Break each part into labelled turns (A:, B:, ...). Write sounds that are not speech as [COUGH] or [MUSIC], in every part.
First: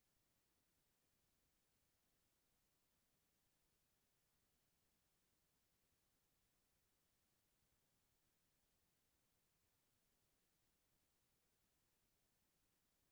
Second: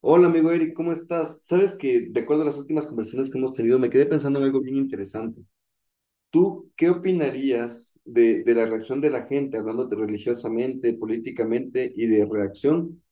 A: Hola amigo Eric, ¿cómo estás? Sabes que de acuerdo a las últimas conversaciones que hemos tenido, me quedé pensando en algo bien interesante. ¿Tú qué opinarías de la reacción de la gente, hablándote religiosamente, políticamente y de reacción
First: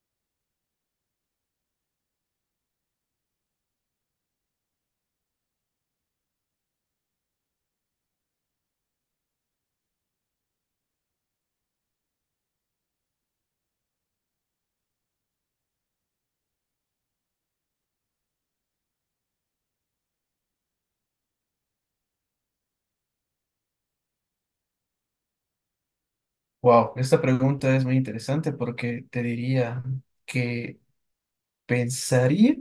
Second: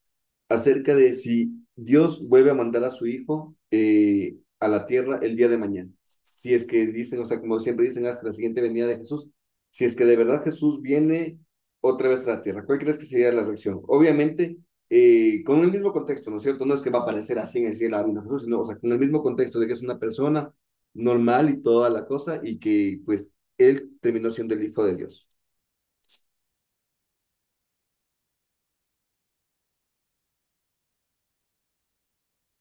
A: acerca de si Dios vuelve a mandar a su hijo a la tierra el día de mañana? Si es que dicen, o sea, como siempre dicen, hasta la siguiente venida de Jesús, si es que de verdad Jesús viene otra vez a la tierra, ¿cuál crees que sería la reacción? Obviamente, con el mismo contexto, ¿no es cierto? No es que va a aparecer así en el cielo a Jesús, sino, o sea, con el mismo contexto de que es una persona normal y toda la cosa y que pues él terminó siendo el hijo de Dios.
B: Wow, esta pregunta es muy interesante porque te diría que pensaría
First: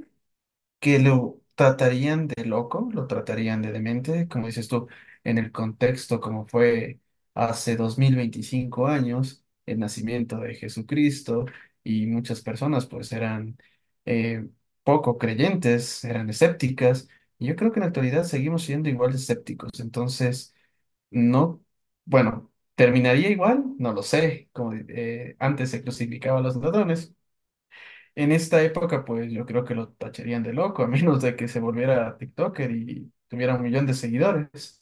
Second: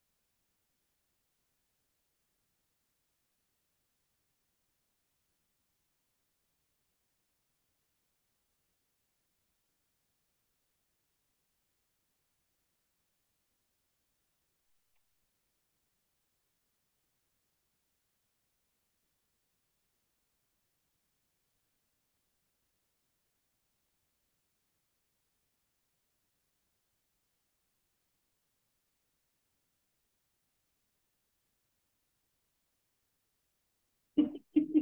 B: que lo tratarían de loco, lo tratarían de demente, como dices tú, en el contexto como fue hace 2025 años, el nacimiento de Jesucristo y muchas personas pues eran eh, poco creyentes, eran escépticas. Y yo creo que en la actualidad seguimos siendo igual de escépticos. Entonces, no, bueno, ¿terminaría igual? No lo sé. Como antes se crucificaba a los ladrones. En esta época, pues yo creo que lo tacharían de loco, a menos de que se volviera TikToker y tuviera un millón de seguidores.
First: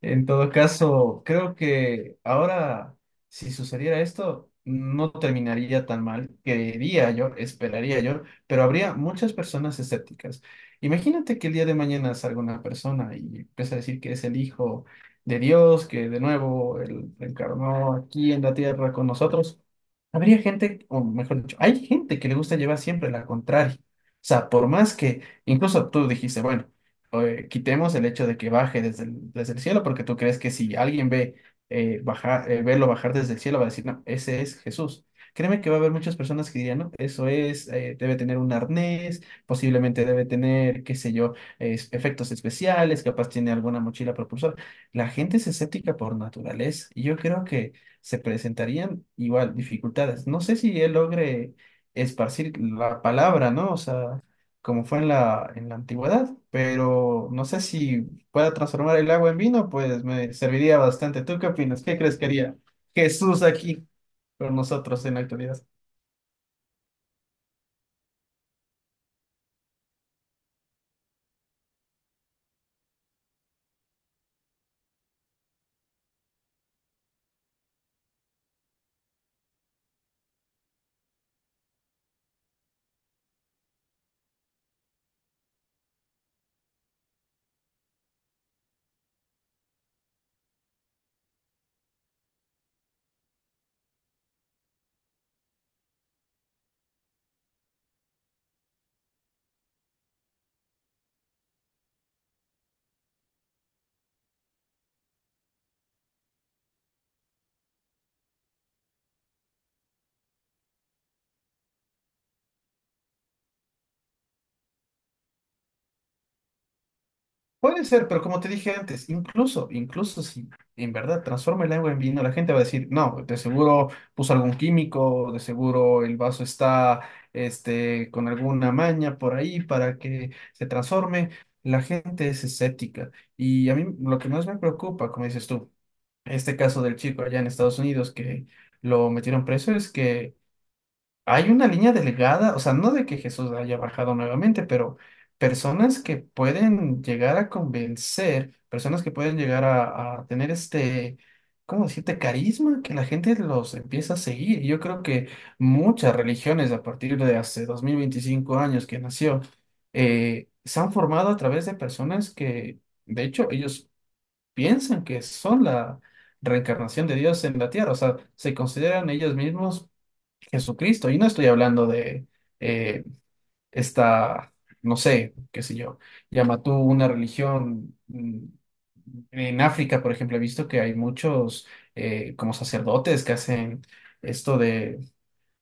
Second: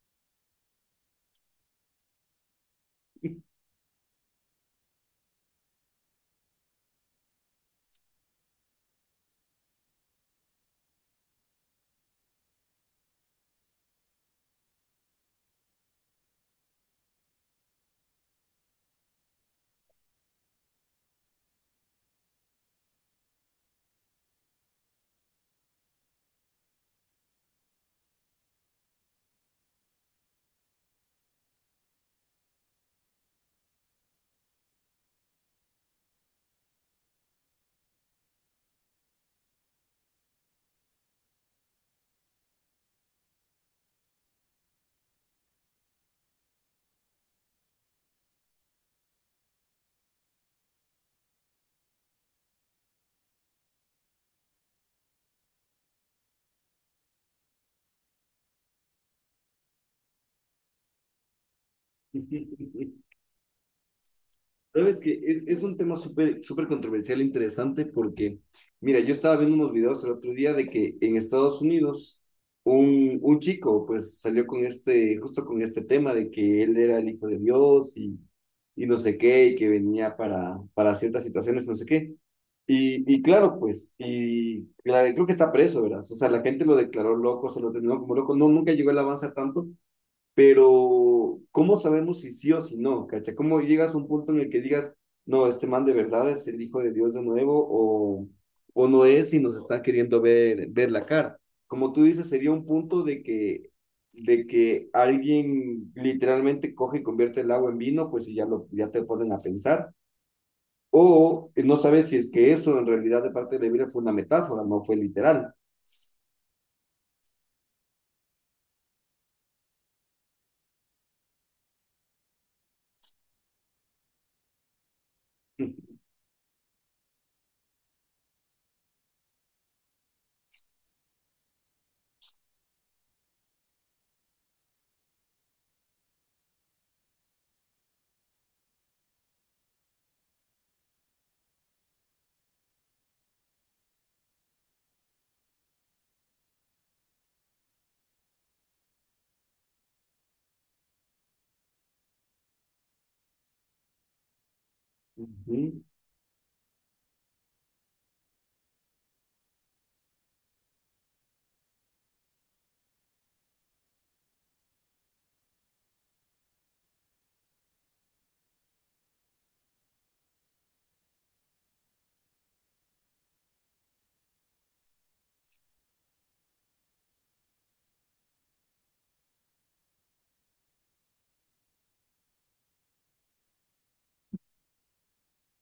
B: En todo caso, creo que ahora, si sucediera esto, no terminaría tan mal, quería yo, esperaría yo, pero habría muchas personas escépticas. Imagínate que el día de mañana salga una persona y empieza a decir que es el hijo de Dios, que de nuevo él encarnó aquí en la tierra con nosotros. Habría gente, o mejor dicho, hay gente que le gusta llevar siempre la contraria. O sea, por más que, incluso tú dijiste, bueno, quitemos el hecho de que baje desde el cielo, porque tú crees que si alguien ve verlo bajar desde el cielo, va a decir, no, ese es Jesús. Créeme que va a haber muchas personas que dirían, no, eso es, debe tener un arnés, posiblemente debe tener, qué sé yo, efectos especiales, capaz tiene alguna mochila propulsora. La gente es escéptica por naturaleza y yo creo que se presentarían igual dificultades. No sé si él logre esparcir la palabra, ¿no? O sea, como fue en la antigüedad, pero no sé si pueda transformar el agua en vino, pues me serviría bastante. ¿Tú qué opinas? ¿Qué crees que haría
A: [LAUGHS]
B: Jesús aquí con
A: Sabes
B: nosotros
A: que
B: en la
A: es
B: actualidad?
A: un tema súper súper controversial e interesante porque, mira, yo estaba viendo unos videos el otro día de que en Estados Unidos un chico pues salió con este, justo con este tema de que él era el hijo de Dios y no sé qué, y que venía para ciertas situaciones, no sé qué. Y claro, pues, y la- creo que está preso, ¿verdad? O sea, la gente lo declaró loco, se lo terminó como loco, no, nunca llegó el avance a tanto, pero ¿cómo sabemos si sí o si no? ¿Cacha? ¿Cómo llegas a un punto en el que digas, no, este man de verdad es el hijo de Dios de nuevo o no es y nos está queriendo ver la cara? Como tú dices, sería un punto de que alguien literalmente coge y convierte el agua en vino, pues y ya, lo, ya te ponen a pensar. O no sabes si es que eso en realidad de parte de la Biblia fue una metáfora, no fue literal.
B: Puede ser, pero como te dije antes, incluso si en verdad transforma el agua en vino, la gente va a decir, no, de seguro puso algún químico, de seguro el vaso está, con alguna maña por ahí para que se transforme. La gente es escéptica y a mí lo que más me preocupa, como dices tú, este caso del chico allá en Estados Unidos que lo metieron preso es que hay una línea delgada, o sea, no de que Jesús haya bajado nuevamente, pero personas que pueden llegar a convencer, personas que pueden llegar a tener ¿cómo decirte?, carisma, que la gente los empieza a seguir. Y yo creo que
A: Ujú.
B: muchas religiones a partir de hace 2025 años que nació, se han formado a través de personas que... De hecho, ellos piensan que son la reencarnación de Dios en la tierra, o sea, se consideran ellos mismos Jesucristo. Y no estoy hablando de, eh, esta, no sé, qué sé yo, llama tú una religión. En África, por ejemplo, he visto que hay muchos como sacerdotes que hacen esto de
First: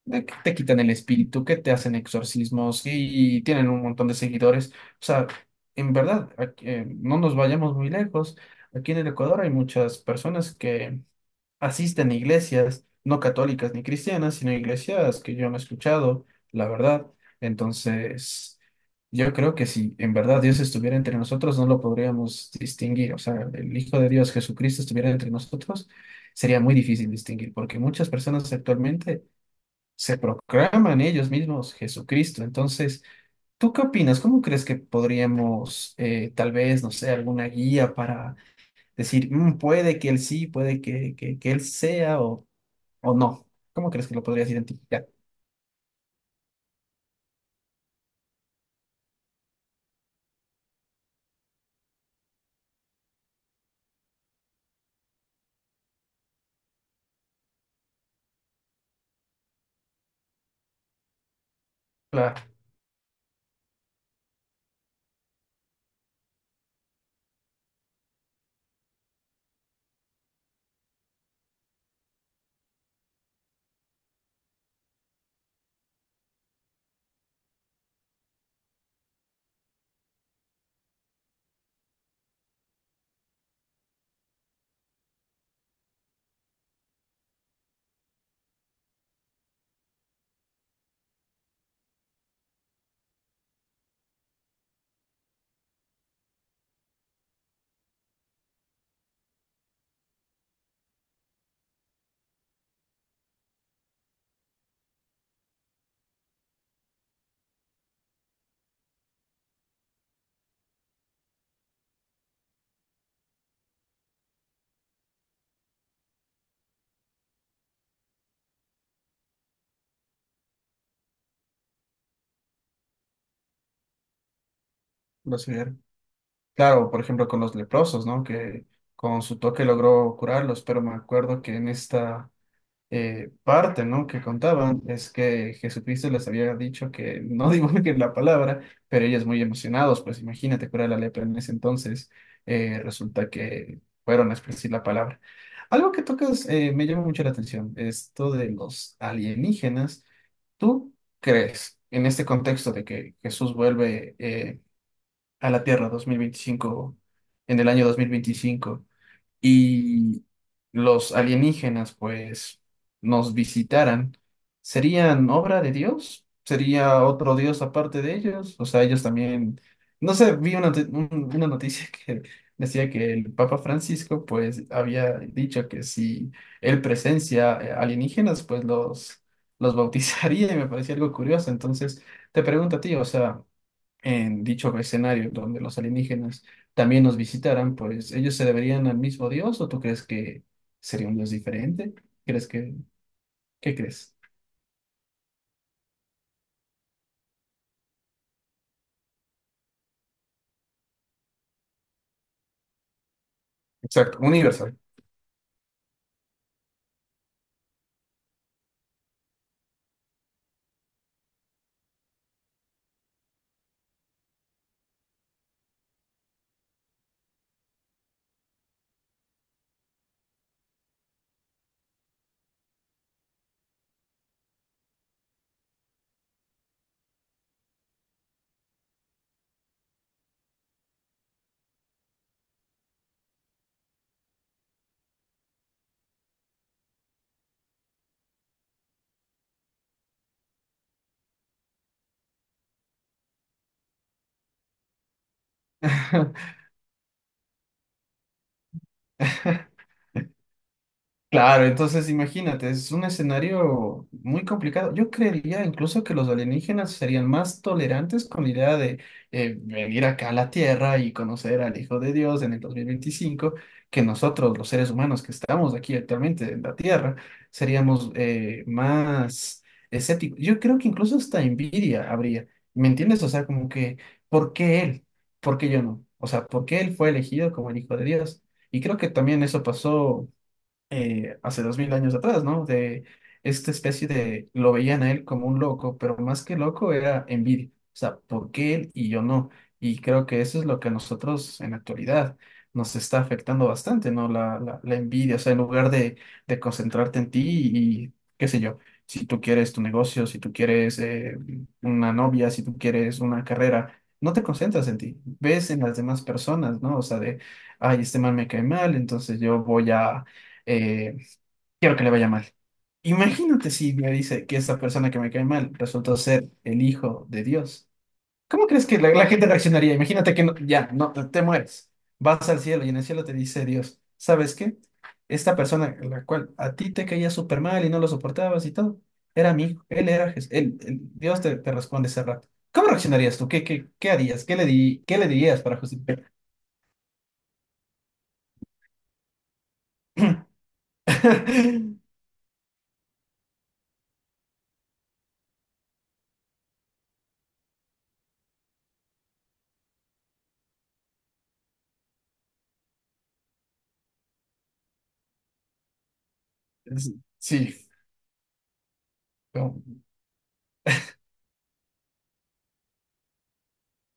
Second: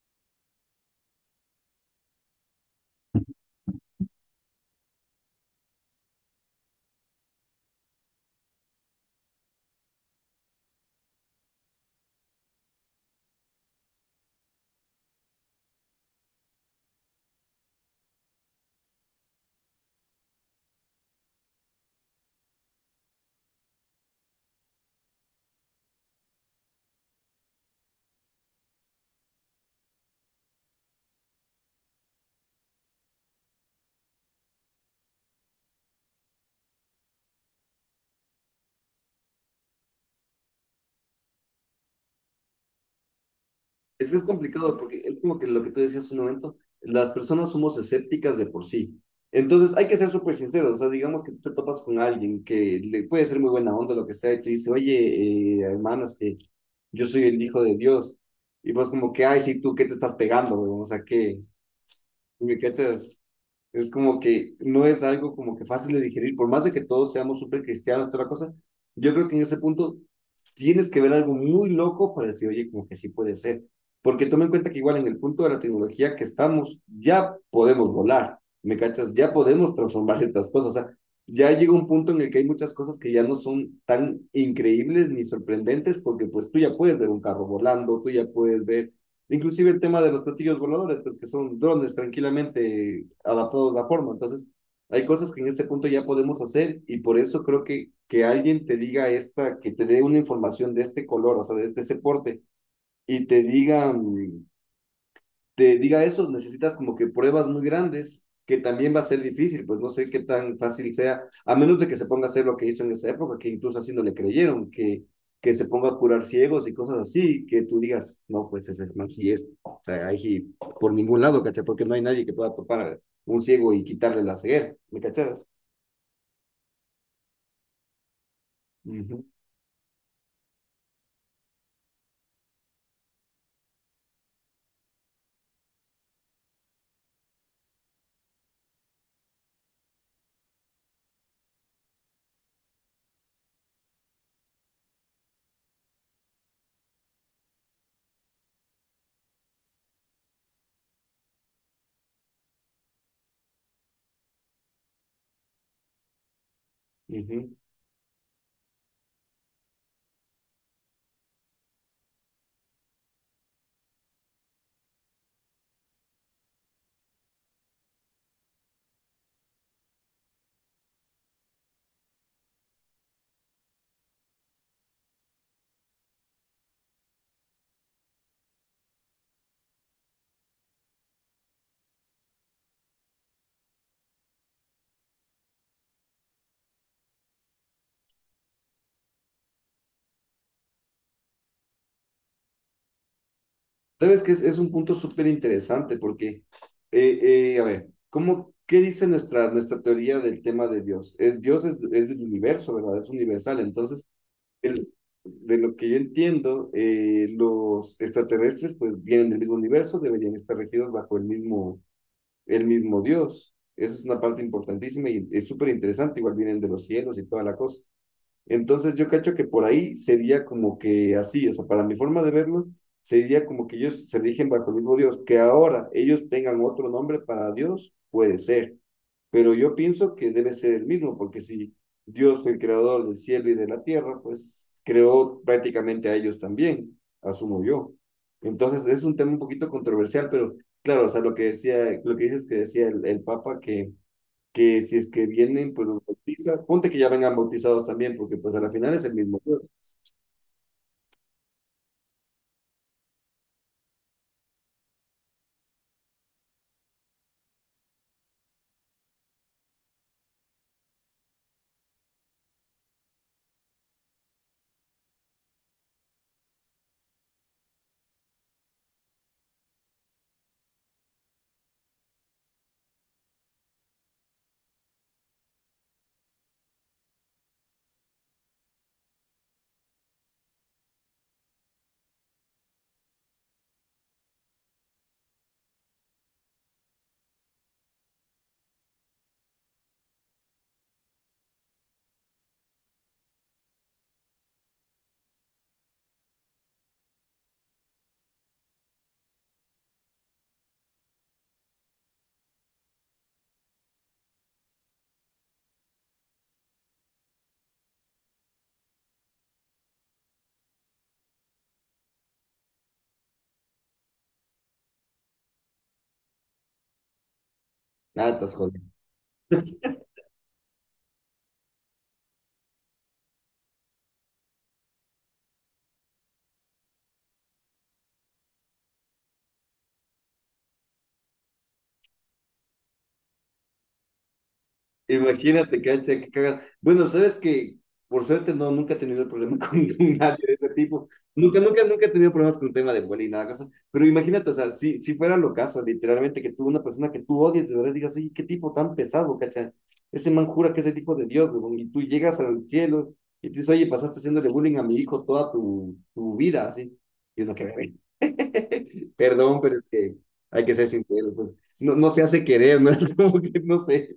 B: de que te quitan el espíritu, que te hacen exorcismos y tienen un montón de seguidores. O sea, en verdad, no nos vayamos muy lejos. Aquí en el Ecuador hay muchas personas que asisten a iglesias, no católicas ni cristianas, sino iglesias que yo no he escuchado, la verdad. Entonces, yo creo que si en verdad Dios estuviera entre nosotros, no lo podríamos distinguir. O sea, el Hijo de Dios Jesucristo estuviera entre nosotros, sería muy difícil distinguir, porque muchas personas actualmente se proclaman ellos mismos Jesucristo. Entonces, ¿tú qué opinas? ¿Cómo crees que podríamos, tal vez, no sé, alguna guía para decir, "Mm, puede que él sí, puede que él sea, o no"? ¿Cómo crees
A: Es
B: que
A: que
B: lo
A: es
B: podrías
A: complicado porque
B: identificar?
A: es como que lo que tú decías hace un momento, las personas somos escépticas de por sí. Entonces hay que ser súper sinceros, o sea, digamos que tú te topas con alguien que le puede ser muy buena onda, lo que sea, y te dice, oye, hermano, es que yo soy el hijo de Dios. Y vos como que, ay, sí, tú, ¿qué te estás pegando, weón? O sea, ¿qué,
B: Claro,
A: qué te, es como que no es algo como que fácil de digerir, por más de que todos seamos súper cristianos, toda la cosa, yo creo que en ese punto tienes que ver algo muy loco para decir, oye, como que sí puede ser. Porque toma en cuenta que igual en el punto de la tecnología que estamos, ya podemos volar, ¿me cachas? Ya podemos transformar ciertas cosas. O sea, ya llega un punto en el que hay muchas cosas que ya no son tan increíbles ni sorprendentes, porque pues tú ya puedes ver un carro volando, tú ya puedes ver inclusive el tema de los platillos voladores, pues que son drones tranquilamente adaptados a forma. Entonces, hay cosas que en este punto ya podemos hacer y por eso creo que alguien te diga esta, que te dé una información de este color, o sea, de ese porte, y te diga te diga eso, necesitas como que pruebas muy grandes, que también va a ser difícil, pues no sé qué tan fácil sea, a menos de que se ponga a hacer lo que hizo en esa época, que incluso así no le creyeron, que se ponga a curar ciegos y cosas así, que tú digas, no, pues ese man sí es, o sea, ahí sí, por ningún lado, ¿cachai? Porque no hay nadie que pueda topar a un ciego y quitarle la ceguera, ¿me
B: los
A: cachas?
B: primeros. Claro, por ejemplo, con los leprosos, ¿no? Que
A: Ujú,
B: con su toque logró curarlos, pero me acuerdo que en esta parte, ¿no?, que contaban es que Jesucristo les había dicho que no [LAUGHS] divulguen la palabra, pero ellos muy emocionados, pues imagínate curar la lepra en ese entonces, resulta que fueron a esparcir la palabra. Algo que tocas, me llama mucho la atención, esto de los alienígenas. ¿Tú crees en este contexto de que Jesús vuelve a la Tierra 2025,
A: ujú.
B: en el año 2025, y los alienígenas pues nos visitaran, serían obra de Dios? ¿Sería otro Dios aparte de ellos? O sea, ellos también, no sé, vi una noticia [LAUGHS] que decía que el Papa Francisco pues había dicho que si él presencia alienígenas, pues los bautizaría, y me parecía algo curioso. Entonces, te pregunto a ti, o sea, en dicho escenario donde los alienígenas también nos visitaran, ¿pues ellos se deberían al mismo Dios o tú crees que sería un Dios diferente? ¿Crees que, qué crees?
A: Sabes que es un punto súper interesante porque, a ver, ¿cómo, qué dice nuestra teoría del tema de Dios? Dios es del universo, ¿verdad? Es universal. Entonces,
B: Exacto, universal.
A: el- de lo que yo entiendo, los extraterrestres pues vienen del mismo universo, deberían estar regidos bajo el mismo Dios. Esa es una parte importantísima y es súper interesante. Igual vienen de los cielos y toda la cosa. Entonces yo cacho que por ahí sería como que así, o sea, para mi forma de verlo, sería como que ellos se rigen bajo el mismo Dios, que ahora ellos tengan otro nombre para Dios, puede ser, pero yo pienso que debe ser el mismo, porque si Dios fue el creador del cielo y de la tierra, pues creó prácticamente a ellos también, asumo yo. Entonces es un tema un poquito controversial, pero claro, o sea, lo que decía, lo que dices que decía el Papa, que si es que vienen, pues los
B: [LAUGHS]
A: bautiza. Ponte que ya vengan bautizados también, porque pues a la final es el mismo Dios.
B: Claro, entonces imagínate, es un escenario muy complicado. Yo creería incluso que los alienígenas serían más tolerantes con la idea de venir acá a la Tierra y conocer al Hijo de Dios en el 2025, que nosotros, los seres humanos que estamos aquí actualmente en la Tierra, seríamos más escépticos. Yo creo que incluso hasta envidia habría, ¿me entiendes? O sea, como que, ¿por qué él? ¿Por qué yo no? O sea, ¿por qué él fue elegido como el Hijo de Dios? Y creo que también eso pasó, hace 2000 años atrás, ¿no? De esta especie de, lo veían a él como un loco, pero más que loco era envidia. O sea, ¿por qué él y yo no? Y creo que eso es lo que a nosotros en la actualidad nos está afectando bastante, ¿no? La envidia, o sea, en lugar de concentrarte en ti y, qué sé yo, si tú quieres tu negocio, si tú quieres una novia, si tú quieres una carrera. No te concentras en ti, ves en las demás personas, ¿no? O sea, de, ay, este man me cae mal, entonces eh, quiero que le vaya mal. Imagínate si me dice que esa persona que me cae mal resultó ser el hijo de Dios.
A: Nada, estás
B: ¿Cómo
A: jodido.
B: crees que la gente reaccionaría? Imagínate que ya, no, te mueres. Vas al cielo y en el cielo te dice Dios, ¿sabes qué? Esta persona, la cual a ti te caía súper mal y no lo soportabas y todo, era mi hijo, él era Jesús, Dios te responde ese rato. ¿Cómo reaccionarías tú? ¿Qué harías? ¿Qué le dirías para
A: Imagínate, cancha, que
B: justificar?
A: cagas. Bueno, sabes que por suerte no, nunca he tenido el problema con [LAUGHS] nadie de ese tipo. Nunca, nunca,
B: [CLEARS THROAT]
A: nunca he
B: [LAUGHS]
A: tenido problemas con el tema de bullying y nada, cosa. Pero imagínate, o sea, si, si fuera lo caso, literalmente, que tú, una persona que tú odias, de verdad digas, oye, qué tipo tan pesado, cacha. Ese man jura que es el tipo de Dios, huevón, y tú llegas al cielo y te dices, oye, pasaste haciéndole bullying a mi hijo toda tu vida, así. Y uno
B: Sí,
A: que, [LAUGHS] perdón, pero es
B: sí.
A: que hay que ser sincero pues, no, no se hace querer, ¿no? [LAUGHS] Es como que, no sé,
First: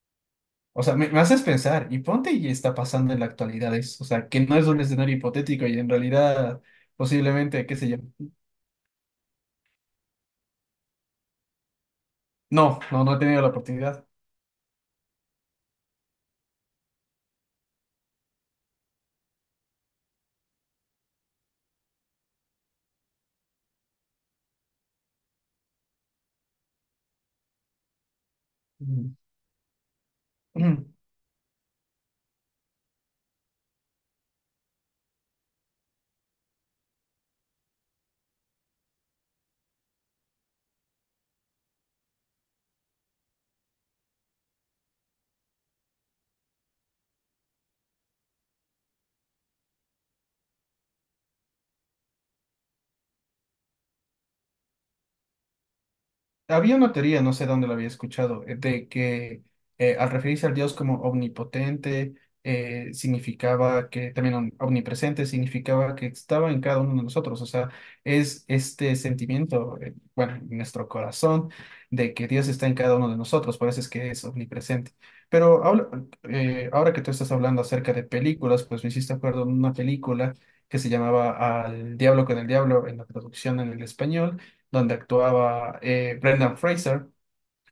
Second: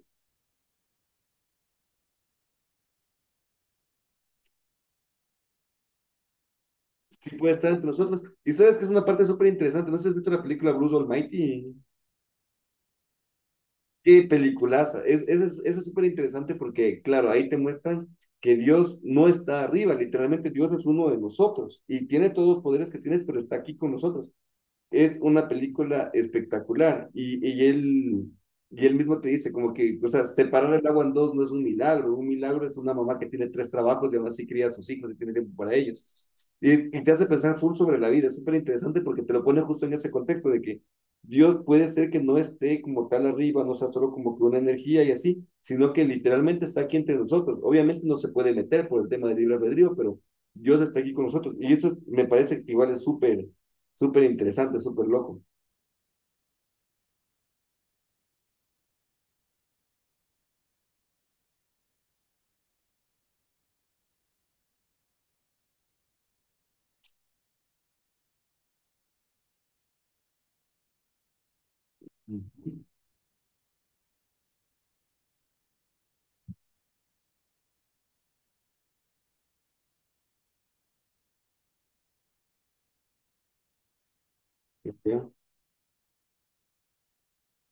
B: O sea, me haces pensar, y ponte y está pasando en la actualidad eso, o sea, que no es un escenario hipotético y en realidad
A: si puede
B: posiblemente,
A: estar
B: qué
A: entre
B: sé yo.
A: nosotros. Y sabes que es una parte súper interesante. No sé si has visto la película Bruce Almighty.
B: No, no, no he tenido la oportunidad.
A: Qué peliculaza. Eso es súper interesante porque, claro, ahí te muestran que Dios no está arriba. Literalmente, Dios es uno de nosotros y tiene todos los poderes que tienes, pero está aquí con nosotros. Es una película espectacular, y él
B: Mm.
A: mismo te dice como que, o sea, separar el
B: [CLEARS THROAT]
A: agua en dos no es un milagro es una mamá que tiene tres trabajos y aún así cría a sus hijos y tiene tiempo para ellos. Y te hace pensar full sobre la vida, es súper interesante porque te lo pone justo en ese contexto de que Dios puede ser que no esté como tal arriba, no sea solo como que una energía y así, sino que literalmente está aquí entre nosotros. Obviamente no se puede meter por el tema del libre albedrío, pero Dios está aquí con nosotros. Y eso me parece que igual es súper interesante, súper loco.
B: Había una teoría, no sé dónde la había escuchado, de que al referirse al Dios como omnipotente, significaba que también omnipresente, significaba que estaba en cada uno de nosotros. O sea, es este sentimiento, bueno, en nuestro corazón, de que Dios está en cada uno de nosotros, por eso es que es omnipresente. Pero ahora que tú estás hablando acerca de películas, pues me hiciste acuerdo en una película que se llamaba Al Diablo con el Diablo en la traducción en el español, donde
A: Ya.
B: actuaba Brendan Fraser.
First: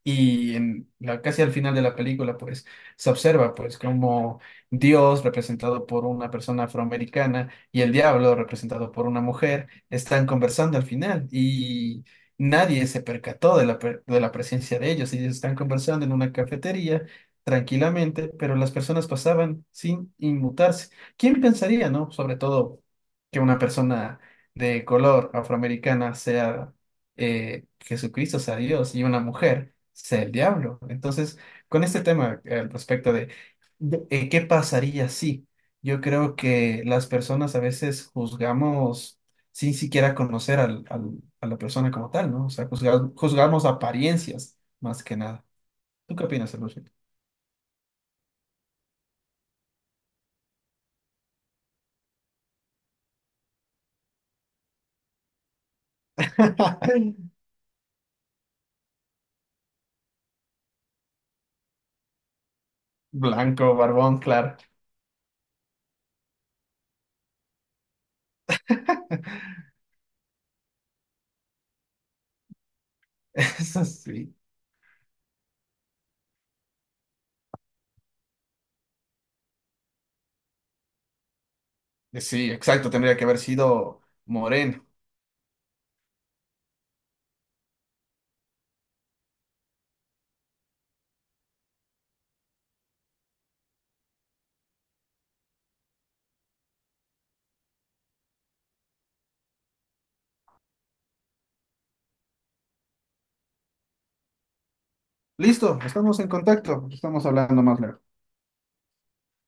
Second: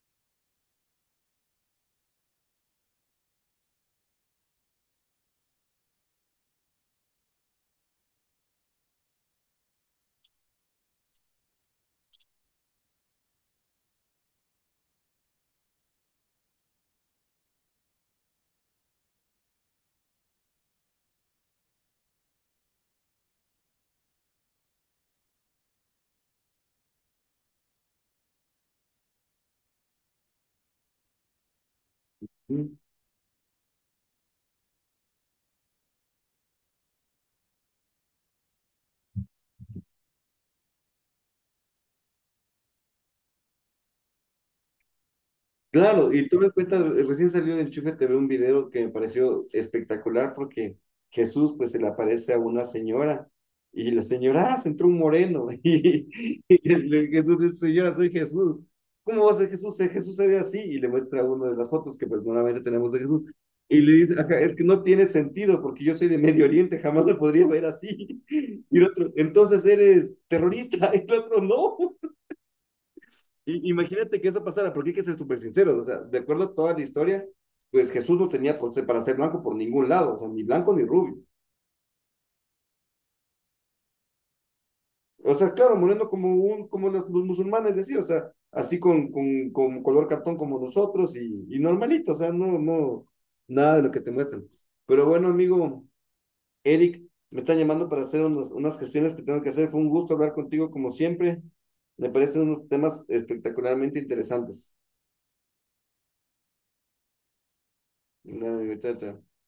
B: Y casi al final de la película, pues se observa pues como Dios representado por una persona afroamericana y el diablo representado por una mujer están conversando al final, y nadie se percató de la presencia de ellos. Ellos están conversando en una cafetería tranquilamente, pero las personas pasaban sin inmutarse. ¿Quién pensaría, no? Sobre todo que una persona de color afroamericana sea Jesucristo, sea Dios y una mujer sea el diablo. Entonces, con este tema, al
A: Mm.
B: respecto qué pasaría si, yo creo que las personas a veces juzgamos sin siquiera conocer a la persona como tal, ¿no? O sea, juzgamos apariencias más que nada.
A: Claro,
B: ¿Tú qué
A: y tuve en
B: opinas,
A: cuenta,
B: Elushi?
A: recién salió de Enchufe TV un video que me pareció espectacular porque Jesús pues se le aparece a una señora y la señora, ah, se entró un moreno, [LAUGHS] y le- Jesús
B: [LAUGHS]
A: dice, señora, soy Jesús. ¿Cómo va a ser Jesús? Si Jesús se ve así, y le muestra una de las fotos que pues normalmente tenemos de Jesús
B: Blanco,
A: y le dice,
B: barbón,
A: "Ajá, es
B: claro.
A: que no tiene sentido porque yo soy de Medio Oriente, jamás me podría ver así". [LAUGHS] Y el otro, entonces
B: [LAUGHS]
A: eres terrorista. [LAUGHS] Y el otro, no. I-
B: Eso
A: Imagínate que
B: sí.
A: eso pasara, porque hay que ser súper sinceros, o sea, de acuerdo a toda la historia, pues Jesús no tenía por ser- para ser blanco por ningún lado, o sea, ni blanco ni rubio.
B: Sí, exacto, tendría que haber sido moreno.
A: O sea, claro, moreno como un, como los musulmanes decían, o sea, así con color cartón como nosotros y normalito, o sea, no, no, nada de lo que te muestran. Pero bueno, amigo Eric, me están llamando para hacer unas, unas gestiones que tengo que hacer. Fue un gusto hablar contigo como siempre. Me parecen unos temas espectacularmente interesantes.
B: Listo, estamos en contacto, estamos hablando más luego.
A: Dale, amigo, chao, chao.